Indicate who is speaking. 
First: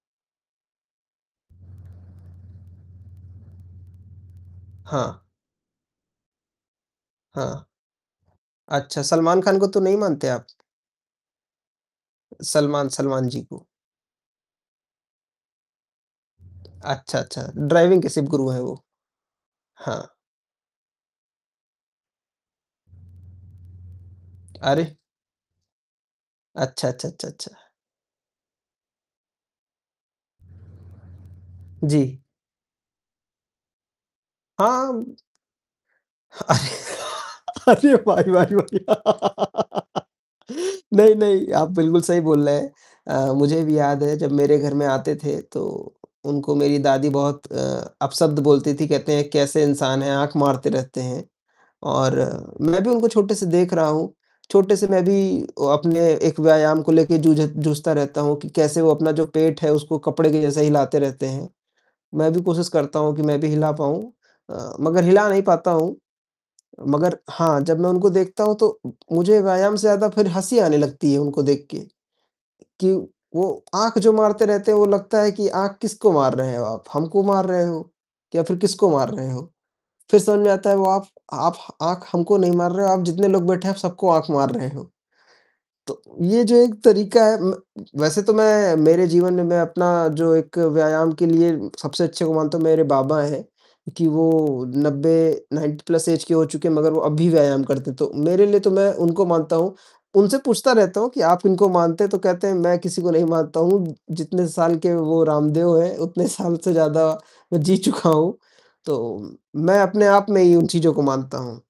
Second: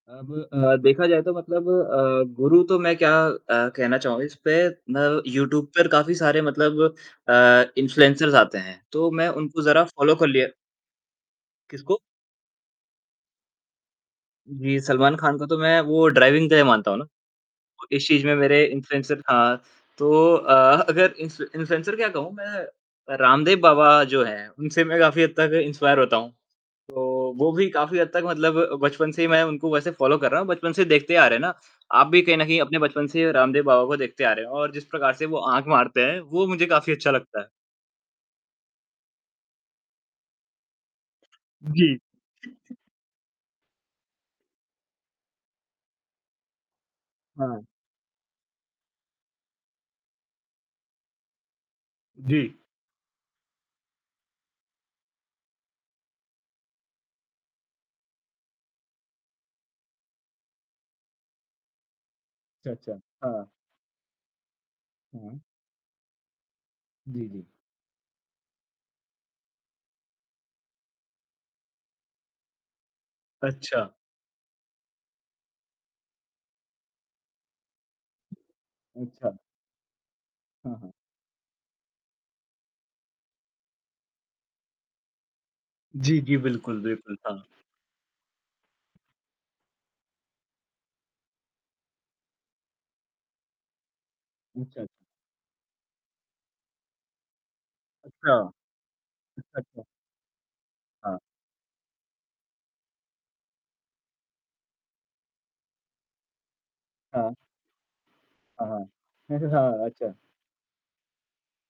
Speaker 1: अब अ, देखा जाए तो मतलब अ, गुरु तो मैं क्या अ, कहना चाहूँगा इसपे, ना
Speaker 2: हाँ।
Speaker 1: यूट्यूब पर काफ़ी सारे मतलब
Speaker 2: हाँ।
Speaker 1: अ, इन्फ्लुएंसर्स आते हैं,
Speaker 2: अच्छा,
Speaker 1: तो मैं
Speaker 2: सलमान खान
Speaker 1: उनको
Speaker 2: को तो
Speaker 1: ज़रा
Speaker 2: नहीं
Speaker 1: फॉलो कर
Speaker 2: मानते आप?
Speaker 1: लिया किसको?
Speaker 2: सलमान सलमान जी को।
Speaker 1: जी, सलमान खान को तो मैं वो ड्राइविंग के दै मानता हूँ ना,
Speaker 2: अच्छा, अच्छा,
Speaker 1: वो
Speaker 2: ड्राइविंग
Speaker 1: इस
Speaker 2: के
Speaker 1: चीज़
Speaker 2: सिर्फ
Speaker 1: में
Speaker 2: गुरु है
Speaker 1: मेरे
Speaker 2: वो?
Speaker 1: इन्फ्लुएंसर हाँ।
Speaker 2: हाँ।
Speaker 1: तो अ, अगर इन्फ्लु इन्फ्लुएंसर क्या कहूँ मैं, रामदेव बाबा जो है उनसे
Speaker 2: अरे!
Speaker 1: मैं काफ़ी हद तक इंस्पायर होता हूँ।
Speaker 2: अच्छा, अच्छा, अच्छा,
Speaker 1: तो, वो
Speaker 2: अच्छा।
Speaker 1: भी काफ़ी हद तक मतलब बचपन से ही मैं उनको वैसे फॉलो कर रहा हूँ, बचपन से देखते आ रहे हैं ना,
Speaker 2: जी।
Speaker 1: आप भी कहीं न कहीं अपने बचपन से ही रामदेव बाबा को देखते आ रहे हैं और जिस प्रकार
Speaker 2: हाँ।
Speaker 1: से वो आँख मारते हैं, वो मुझे काफ़ी अच्छा लगता है।
Speaker 2: अरे भाई, भाई, भाई, नहीं, नहीं, आप
Speaker 1: जी।
Speaker 2: बिल्कुल सही बोल रहे हैं। अ, मुझे भी याद है जब मेरे घर में आते थे, तो उनको मेरी दादी बहुत अ,
Speaker 1: हाँ।
Speaker 2: अपशब्द बोलती थी, कहते हैं कैसे इंसान हैं, आँख मारते रहते हैं। और
Speaker 1: जी।
Speaker 2: मैं भी उनको छोटे से देख रहा हूँ, छोटे से मैं भी अपने एक व्यायाम को लेके जूझ जूझता रहता हूँ कि कैसे वो अपना जो पेट है, उसको कपड़े के जैसे हिलाते रहते हैं, मैं भी कोशिश
Speaker 1: अच्छा,
Speaker 2: करता
Speaker 1: अच्छा,
Speaker 2: हूँ कि मैं
Speaker 1: हाँ।
Speaker 2: भी हिला पाऊँ अ, मगर हिला
Speaker 1: हुँ।
Speaker 2: नहीं पाता हूँ। मगर
Speaker 1: जी, जी।
Speaker 2: हाँ, जब मैं उनको देखता हूँ, तो मुझे व्यायाम से ज़्यादा फिर हँसी आने लगती है उनको देख के, कि वो
Speaker 1: अच्छा।
Speaker 2: आँख जो मारते रहते हैं वो लगता है कि आँख किसको मार रहे हो आप? हमको मार रहे हो? या फिर किसको मार रहे
Speaker 1: अच्छा।
Speaker 2: हो? फिर समझ में आता है
Speaker 1: हाँ,
Speaker 2: वो
Speaker 1: हाँ।
Speaker 2: आफ आफ आँख हमको नहीं मार रहे हो, आप जितने लोग बैठे हैं आप सबको आँख मार रहे हो। तो
Speaker 1: जी, जी,
Speaker 2: ये जो एक
Speaker 1: बिल्कुल, बिल्कुल,
Speaker 2: तरीका है
Speaker 1: हाँ।
Speaker 2: म वैसे तो मैं मेरे जीवन में मैं अपना जो एक व्यायाम के लिए सबसे अच्छे को मानता हूँ मेरे बाबा हैं, कि वो
Speaker 1: अच्छा।
Speaker 2: 90 90 प्लस ऐज के हो चुके हैं मगर वो अभी भी व्यायाम करते हैं, तो
Speaker 1: अच्छा।
Speaker 2: मेरे लिए तो मैं उनको मानता
Speaker 1: अच्छा,
Speaker 2: हूँ।
Speaker 1: अच्छा।
Speaker 2: उनसे पूछता रहता हूँ
Speaker 1: हाँ।
Speaker 2: कि, "आप इनको मानते हैं?" तो कहते हैं, "मैं किसी को नहीं मानता हूँ, जितने साल के वो रामदेव हैं, उतने साल से ज़्यादा
Speaker 1: हाँ।
Speaker 2: मैं जी चुका हूँ,
Speaker 1: हाँ, हाँ,
Speaker 2: तो
Speaker 1: हाँ,
Speaker 2: मैं अपने
Speaker 1: अच्छा।
Speaker 2: आप में ही उन चीज़ों को मानता हूँ।"